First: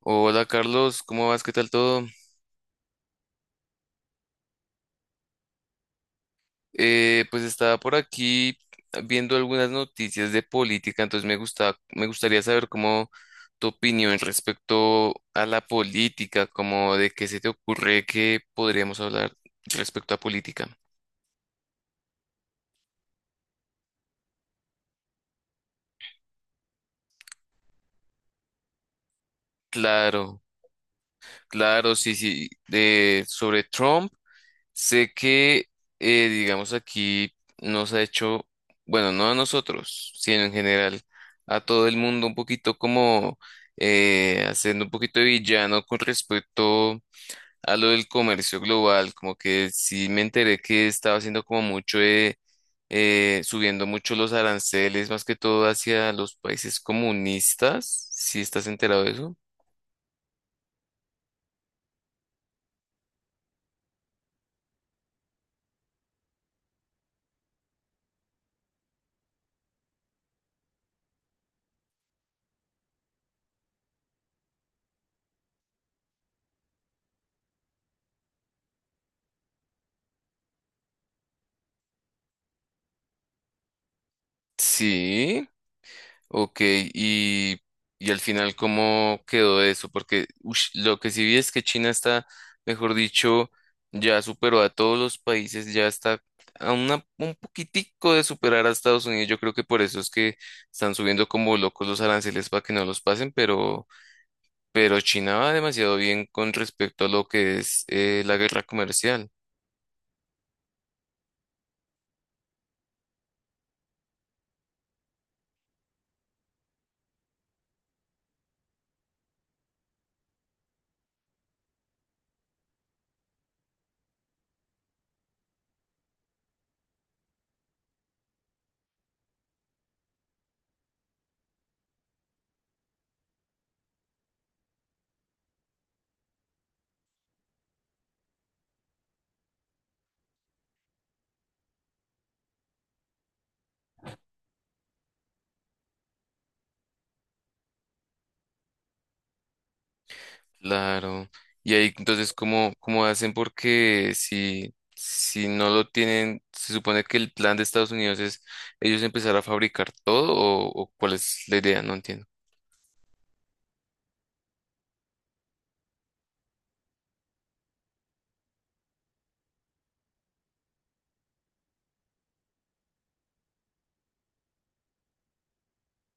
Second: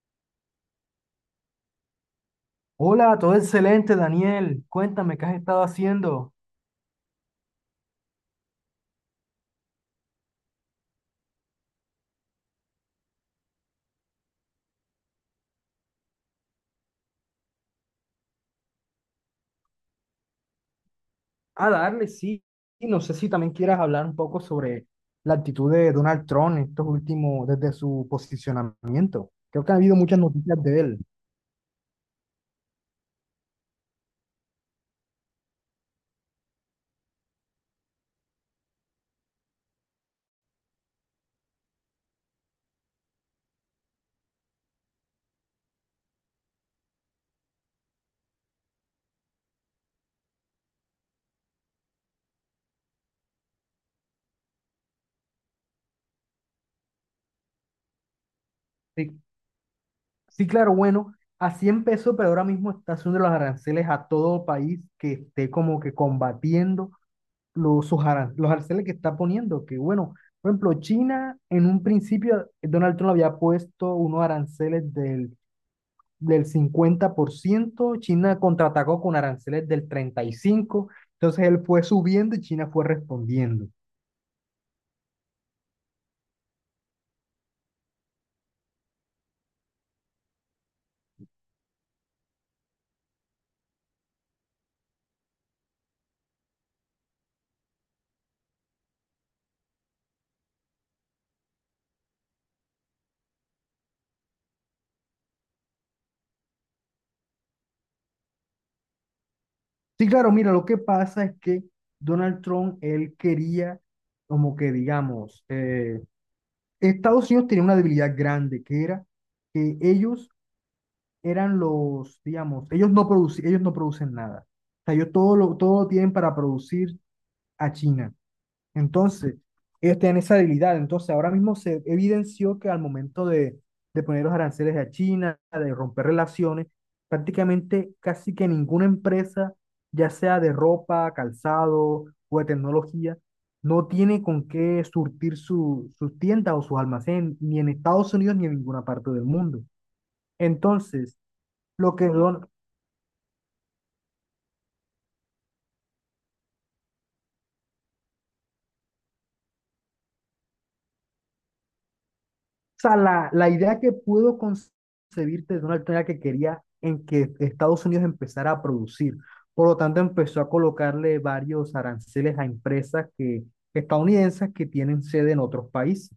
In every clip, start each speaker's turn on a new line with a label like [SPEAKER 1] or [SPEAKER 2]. [SPEAKER 1] Hola Carlos, ¿cómo vas? ¿Qué tal todo?
[SPEAKER 2] Hola, todo excelente, Daniel. Cuéntame, ¿qué has estado haciendo?
[SPEAKER 1] Pues estaba por aquí viendo algunas noticias de política, entonces me gustaría saber cómo tu opinión respecto a la política, como de qué se te ocurre que podríamos hablar respecto a política.
[SPEAKER 2] A darle, sí. Y no sé si también quieras hablar un poco sobre la actitud de Donald Trump en estos últimos, desde su posicionamiento. Creo que ha habido muchas
[SPEAKER 1] Claro,
[SPEAKER 2] noticias de él.
[SPEAKER 1] claro, sí, sí, de sobre Trump. Sé que, digamos, aquí nos ha hecho, bueno, no a nosotros, sino en general a todo el mundo un poquito como haciendo un poquito de villano con respecto a lo del comercio global, como que sí me enteré que estaba haciendo como mucho, de, subiendo mucho los aranceles, más que todo hacia los países comunistas, ¿si estás enterado de
[SPEAKER 2] Sí,
[SPEAKER 1] eso?
[SPEAKER 2] sí, claro, bueno, así empezó, pero ahora mismo está haciendo los aranceles a todo país que esté como que combatiendo los, sus los aranceles que está poniendo. Que bueno, por ejemplo, China en un principio, Donald Trump había puesto unos aranceles del 50%. China contraatacó con aranceles del 35%, entonces él fue subiendo y China fue respondiendo.
[SPEAKER 1] Sí. Ok, y al final, ¿cómo quedó eso? Porque ush, lo que sí vi es que China está, mejor dicho, ya superó a todos los países, ya está a un poquitico de superar a Estados Unidos. Yo creo que por eso es que están subiendo como locos los aranceles para que no los pasen, pero China va demasiado bien con respecto a lo que es la guerra comercial.
[SPEAKER 2] Sí, claro, mira, lo que pasa es que Donald Trump, él quería, como que digamos, Estados Unidos tenía una debilidad grande, que era que ellos eran los, digamos, ellos no, ellos no producen nada. O sea, ellos todo lo tienen para producir a China. Entonces, ellos tienen esa debilidad. Entonces, ahora mismo se evidenció que al momento de poner los aranceles a China, de romper relaciones, prácticamente casi que ninguna empresa, ya sea de ropa, calzado o de tecnología, no tiene con qué surtir sus tiendas o sus almacenes, ni en Estados Unidos ni en ninguna parte del mundo. Entonces,
[SPEAKER 1] Claro. Y ahí
[SPEAKER 2] lo que
[SPEAKER 1] entonces,
[SPEAKER 2] Don-
[SPEAKER 1] ¿cómo, cómo hacen? Porque si, si no lo tienen, se supone que el plan de Estados Unidos es ellos empezar a fabricar todo o cuál es la idea, no entiendo.
[SPEAKER 2] O sea, la idea que pudo concebirte de Donald Trump era que quería en que Estados Unidos empezara a producir. Por lo tanto, empezó a colocarle varios aranceles a estadounidenses que tienen sede en otros países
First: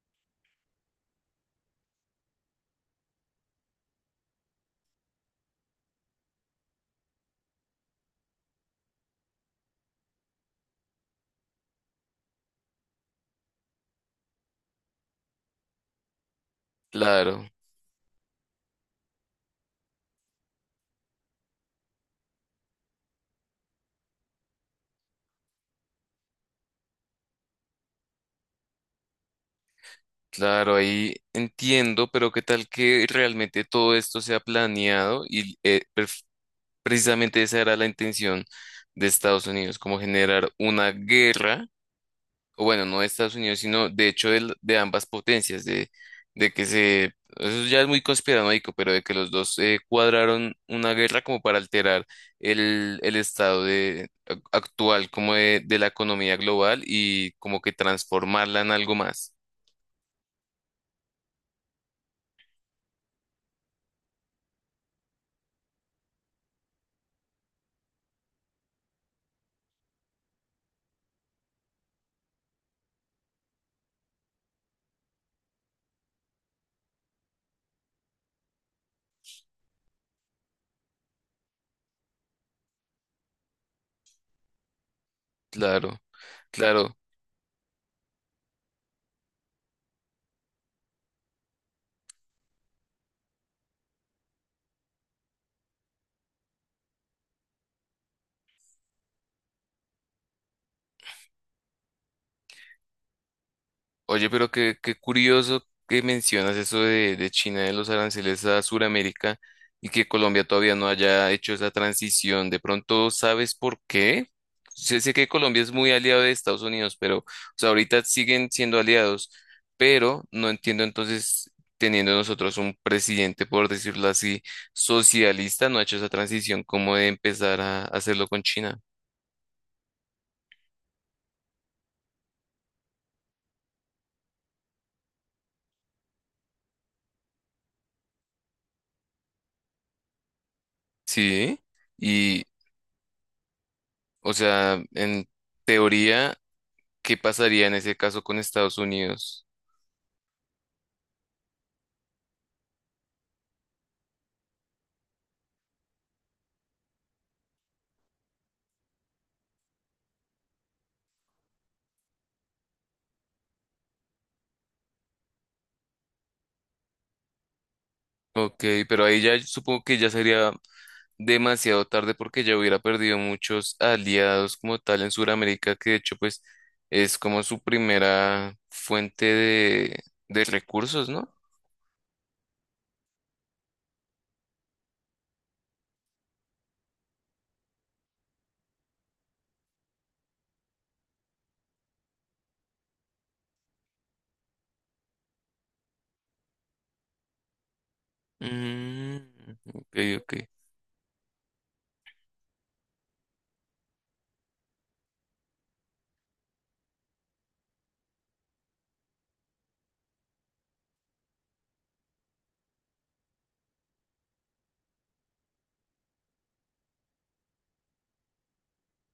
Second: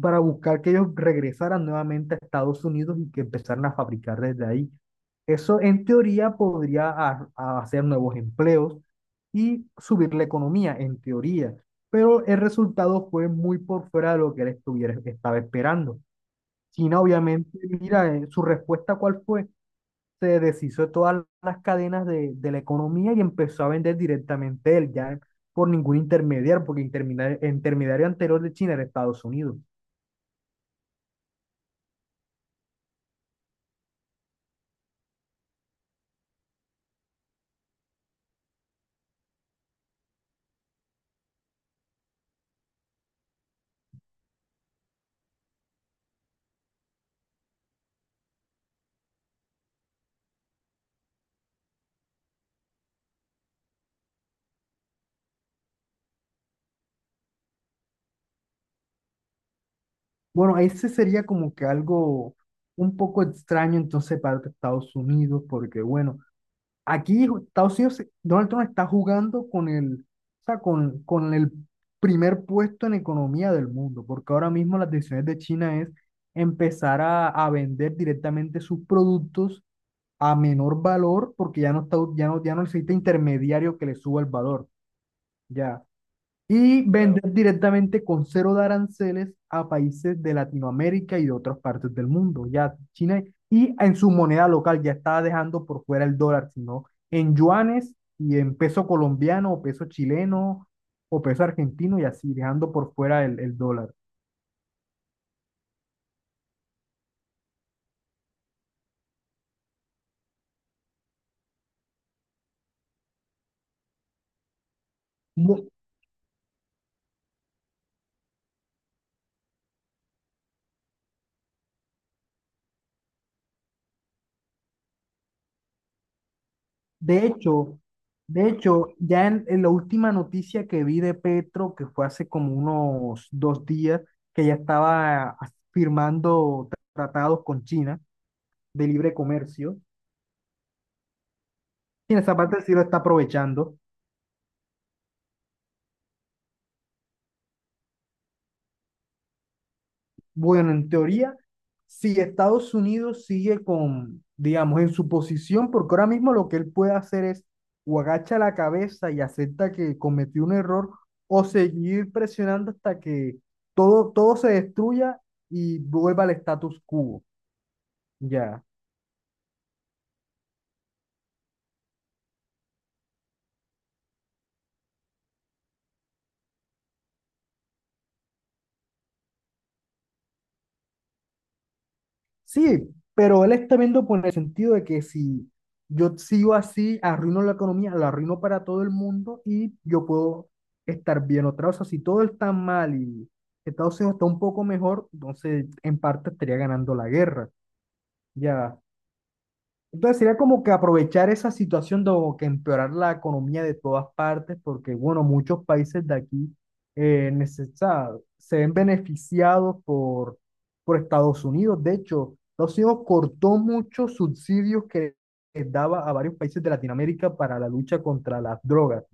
[SPEAKER 2] para buscar que ellos regresaran nuevamente a Estados Unidos y que empezaran a fabricar desde ahí. Eso en teoría podría a hacer nuevos empleos y subir la economía, en teoría, pero el resultado fue muy por fuera de lo que él estaba esperando. China,
[SPEAKER 1] Claro,
[SPEAKER 2] obviamente, mira, su respuesta, ¿cuál fue? Se deshizo de todas las cadenas de la economía y empezó a vender directamente él, ya por ningún intermediario, porque intermediario anterior de China era Estados Unidos.
[SPEAKER 1] claro, ahí entiendo, pero ¿qué tal que realmente todo esto sea planeado? Y precisamente esa era la intención de Estados Unidos, como generar una guerra o bueno, no de Estados Unidos, sino de hecho de, ambas potencias, de que se, eso ya es muy conspiranoico, pero de que los dos cuadraron una guerra como para alterar el estado de, actual como de la economía global y como que transformarla en algo más.
[SPEAKER 2] Bueno, ese sería como que algo un poco extraño entonces para Estados Unidos, porque bueno, aquí Estados Unidos, Donald Trump está jugando con o sea, con el primer puesto en economía del mundo, porque ahora mismo las decisiones de China es empezar a vender directamente sus productos a menor valor, porque ya no está, ya no, ya no necesita intermediario que le suba el valor. Ya
[SPEAKER 1] Claro,
[SPEAKER 2] y claro,
[SPEAKER 1] claro.
[SPEAKER 2] vender directamente con cero de aranceles a países de Latinoamérica y de otras partes del mundo. Ya China y en su moneda local ya estaba dejando por fuera el dólar, sino en yuanes y en peso colombiano o peso chileno o peso argentino y así, dejando por fuera el dólar.
[SPEAKER 1] Oye, pero qué, qué curioso que mencionas eso de China, de los aranceles a Sudamérica y que Colombia todavía no haya hecho esa transición. De pronto, ¿sabes por qué? Sé, sé que Colombia
[SPEAKER 2] No,
[SPEAKER 1] es muy aliado de Estados Unidos, pero o sea, ahorita siguen siendo aliados, pero no entiendo entonces, teniendo nosotros un presidente, por decirlo así, socialista, no ha hecho esa transición como de
[SPEAKER 2] de
[SPEAKER 1] empezar
[SPEAKER 2] hecho,
[SPEAKER 1] a hacerlo con
[SPEAKER 2] de
[SPEAKER 1] China.
[SPEAKER 2] hecho, ya en la última noticia que vi de Petro, que fue hace como unos 2 días, que ya estaba ah, firmando tratados con China de libre comercio
[SPEAKER 1] Sí,
[SPEAKER 2] y en esa
[SPEAKER 1] y
[SPEAKER 2] parte sí lo está aprovechando.
[SPEAKER 1] o sea, en teoría ¿qué pasaría en ese caso con Estados Unidos?
[SPEAKER 2] Bueno, en teoría, si Estados Unidos sigue con, digamos, en su posición, porque ahora mismo lo que él puede hacer es o agacha la cabeza y acepta que cometió un error o seguir presionando hasta que todo se destruya y vuelva al status quo.
[SPEAKER 1] Ok,
[SPEAKER 2] Ya.
[SPEAKER 1] pero ahí ya supongo que ya sería demasiado tarde porque ya hubiera perdido muchos aliados como tal en Sudamérica, que de hecho pues es como su primera fuente de recursos, ¿no?
[SPEAKER 2] Sí, pero él está viendo por el sentido de que si yo sigo así, arruino la economía, la arruino para todo el mundo y yo puedo estar bien otra vez. O sea, si todo está mal y Estados Unidos está un poco mejor, entonces en parte estaría ganando la guerra. Ya,
[SPEAKER 1] Mm, ok,
[SPEAKER 2] entonces
[SPEAKER 1] ok,
[SPEAKER 2] sería como que aprovechar esa situación de o que empeorar la economía de todas partes, porque bueno, muchos países de aquí o sea, se ven beneficiados por Estados Unidos. De hecho, Estados Unidos cortó muchos subsidios que daba a varios países de Latinoamérica para la lucha contra las drogas,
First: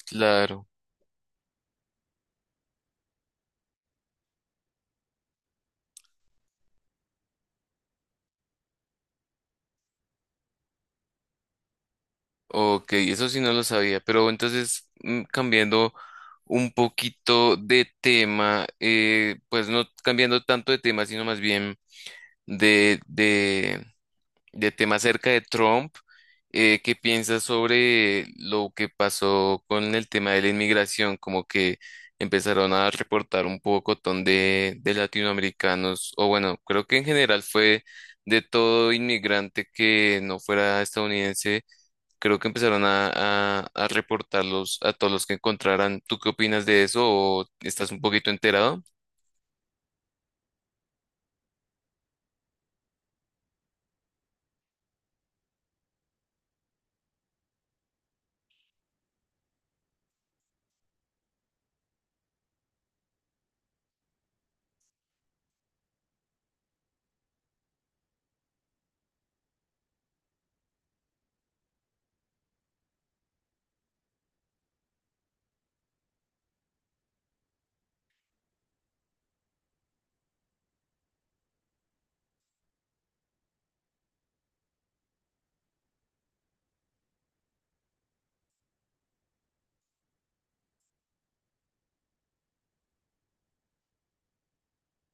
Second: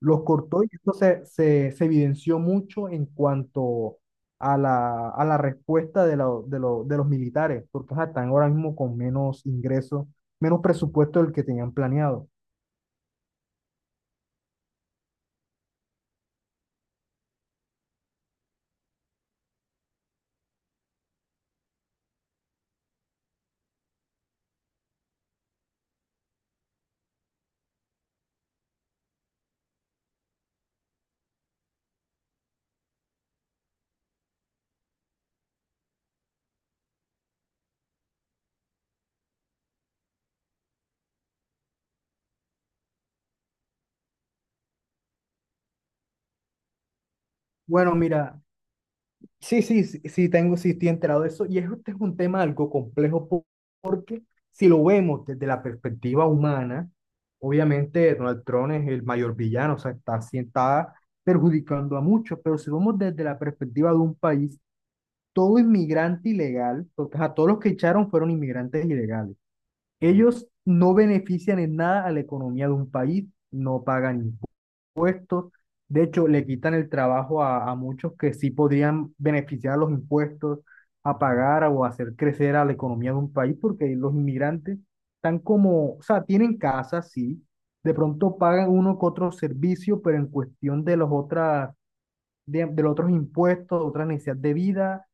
[SPEAKER 2] los cortó
[SPEAKER 1] claro.
[SPEAKER 2] y esto se evidenció mucho en cuanto a a la respuesta de, la- de, lo- de los militares, porque ajá, están ahora mismo con menos ingresos, menos presupuesto del que tenían planeado.
[SPEAKER 1] Ok, eso sí no lo sabía, pero entonces cambiando un poquito de tema, pues no cambiando tanto de tema, sino más bien de, de, de tema acerca de Trump. ¿Qué piensas sobre lo que pasó con el tema de la inmigración? Como que empezaron a reportar un pocotón de latinoamericanos, o bueno, creo que en general fue de todo inmigrante que no fuera estadounidense, creo que empezaron a reportarlos a todos los que encontraran. ¿Tú qué opinas de eso o estás
[SPEAKER 2] Bueno,
[SPEAKER 1] un poquito
[SPEAKER 2] mira,
[SPEAKER 1] enterado?
[SPEAKER 2] sí, sí, sí, sí estoy enterado de eso, y este es un tema algo complejo porque si lo vemos desde la perspectiva humana, obviamente Donald Trump es el mayor villano, o sea, está, sí está perjudicando a muchos, pero si lo vemos desde la perspectiva de un país, todo inmigrante ilegal, porque a todos los que echaron fueron inmigrantes ilegales. Ellos no benefician en nada a la economía de un país, no pagan impuestos. De hecho, le quitan el trabajo a muchos que sí podrían beneficiar a los impuestos, a pagar o a hacer crecer a la economía de un país, porque los inmigrantes están como, o sea, tienen casas, sí, de pronto pagan uno que otro servicio, pero en cuestión de los otras, de los otros impuestos, otras necesidades de vida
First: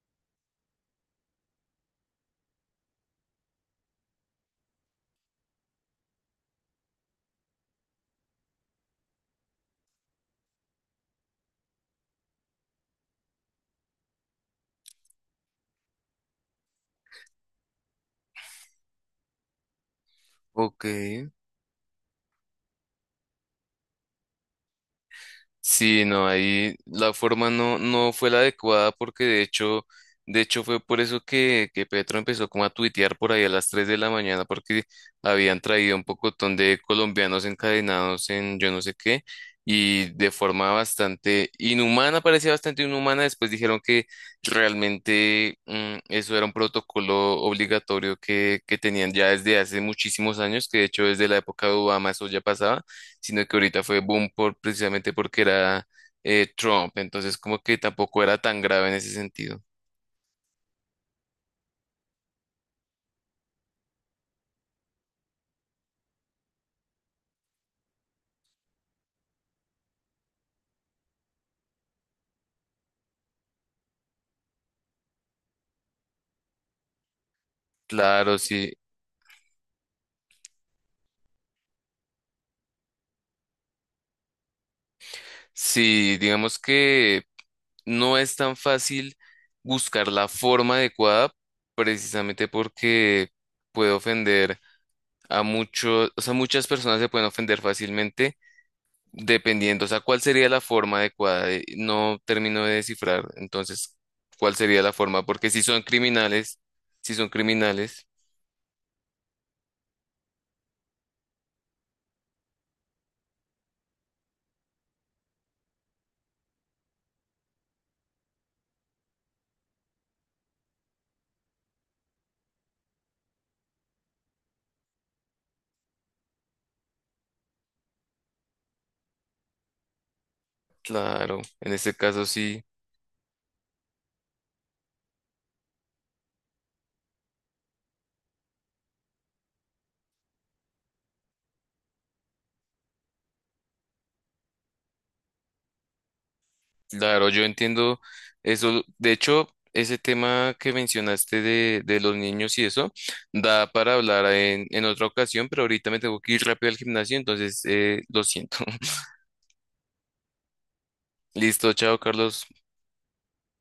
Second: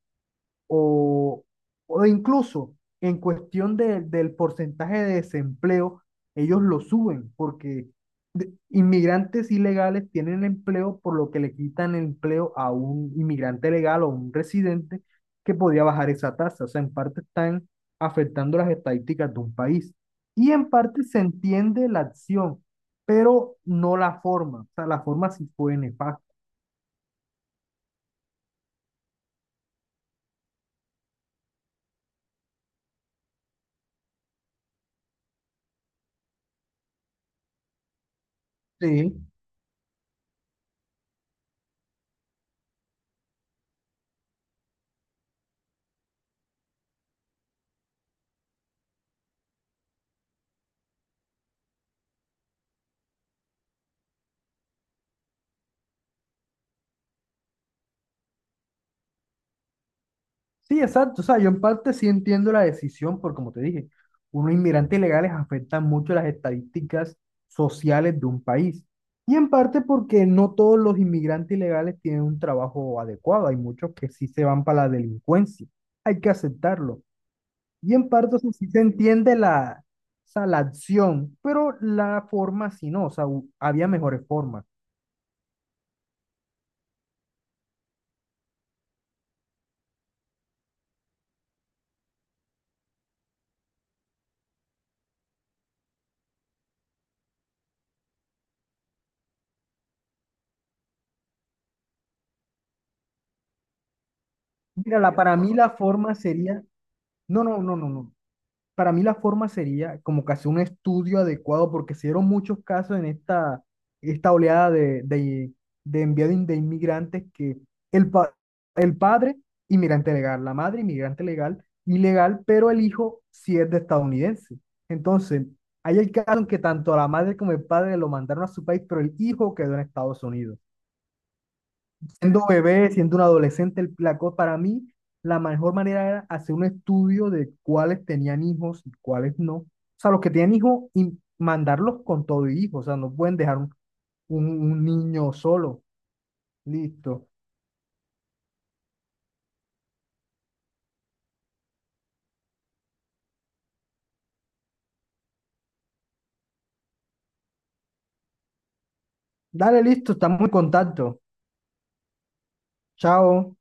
[SPEAKER 2] o, o incluso en cuestión del porcentaje de desempleo, ellos lo suben porque inmigrantes ilegales tienen empleo por lo que le quitan empleo a un inmigrante legal o un residente que podía bajar esa tasa. O sea, en parte están afectando las estadísticas de un país y en
[SPEAKER 1] Ok.
[SPEAKER 2] parte se entiende la acción, pero no la forma. O sea, la forma sí fue
[SPEAKER 1] Sí,
[SPEAKER 2] nefasta.
[SPEAKER 1] no, ahí la forma no, no fue la adecuada porque de hecho fue por eso que Petro empezó como a tuitear por ahí a las 3 de la mañana porque habían traído un pocotón de colombianos encadenados en yo no sé
[SPEAKER 2] Sí.
[SPEAKER 1] qué y de forma bastante inhumana, parecía bastante inhumana, después dijeron que realmente eso era un protocolo obligatorio que tenían ya desde hace muchísimos años, que de hecho desde la época de Obama eso ya pasaba, sino que ahorita fue boom por, precisamente porque era Trump, entonces como que tampoco era tan grave en ese sentido.
[SPEAKER 2] Sí, exacto. O sea, yo en parte sí entiendo la decisión, porque como te dije, unos inmigrantes ilegales afectan mucho las estadísticas sociales de un país. Y en parte porque no todos los inmigrantes ilegales tienen un trabajo adecuado. Hay muchos que sí se van para la delincuencia. Hay que aceptarlo. Y en parte
[SPEAKER 1] Claro,
[SPEAKER 2] o sea, sí
[SPEAKER 1] sí,
[SPEAKER 2] se entiende o sea, la acción, pero la forma sí no. O sea, había mejores formas.
[SPEAKER 1] sí, digamos que no es tan fácil buscar la forma adecuada precisamente porque puede ofender a muchos, o sea, muchas personas se pueden ofender fácilmente dependiendo, o sea, cuál sería la forma adecuada. No termino de descifrar, entonces, cuál sería la
[SPEAKER 2] Mira, la,
[SPEAKER 1] forma,
[SPEAKER 2] para
[SPEAKER 1] porque
[SPEAKER 2] mí
[SPEAKER 1] si
[SPEAKER 2] la
[SPEAKER 1] son
[SPEAKER 2] forma
[SPEAKER 1] criminales,
[SPEAKER 2] sería...
[SPEAKER 1] si son
[SPEAKER 2] No, no, no, no,
[SPEAKER 1] criminales,
[SPEAKER 2] no. Para mí la forma sería como que hacer un estudio adecuado porque se dieron muchos casos en esta oleada de envío de inmigrantes que el, pa- el padre, inmigrante legal, la madre, inmigrante legal, ilegal, pero el hijo sí es de estadounidense. Entonces, hay el caso en que tanto la madre como el padre lo mandaron a su país, pero el hijo quedó en Estados Unidos.
[SPEAKER 1] claro, en este caso
[SPEAKER 2] Siendo
[SPEAKER 1] sí,
[SPEAKER 2] bebé, siendo un adolescente, la cosa para mí la mejor manera era hacer un estudio de cuáles tenían hijos y cuáles no. O sea, los que tenían hijos y mandarlos con todo y hijos. O sea, no pueden dejar un niño solo. Listo.
[SPEAKER 1] claro, yo entiendo eso. De hecho, ese tema que mencionaste de los niños y eso, da para hablar en otra ocasión, pero ahorita me tengo que ir rápido al gimnasio, entonces lo siento.
[SPEAKER 2] Dale, listo, estamos en contacto.
[SPEAKER 1] Listo, chao, Carlos.
[SPEAKER 2] Chao.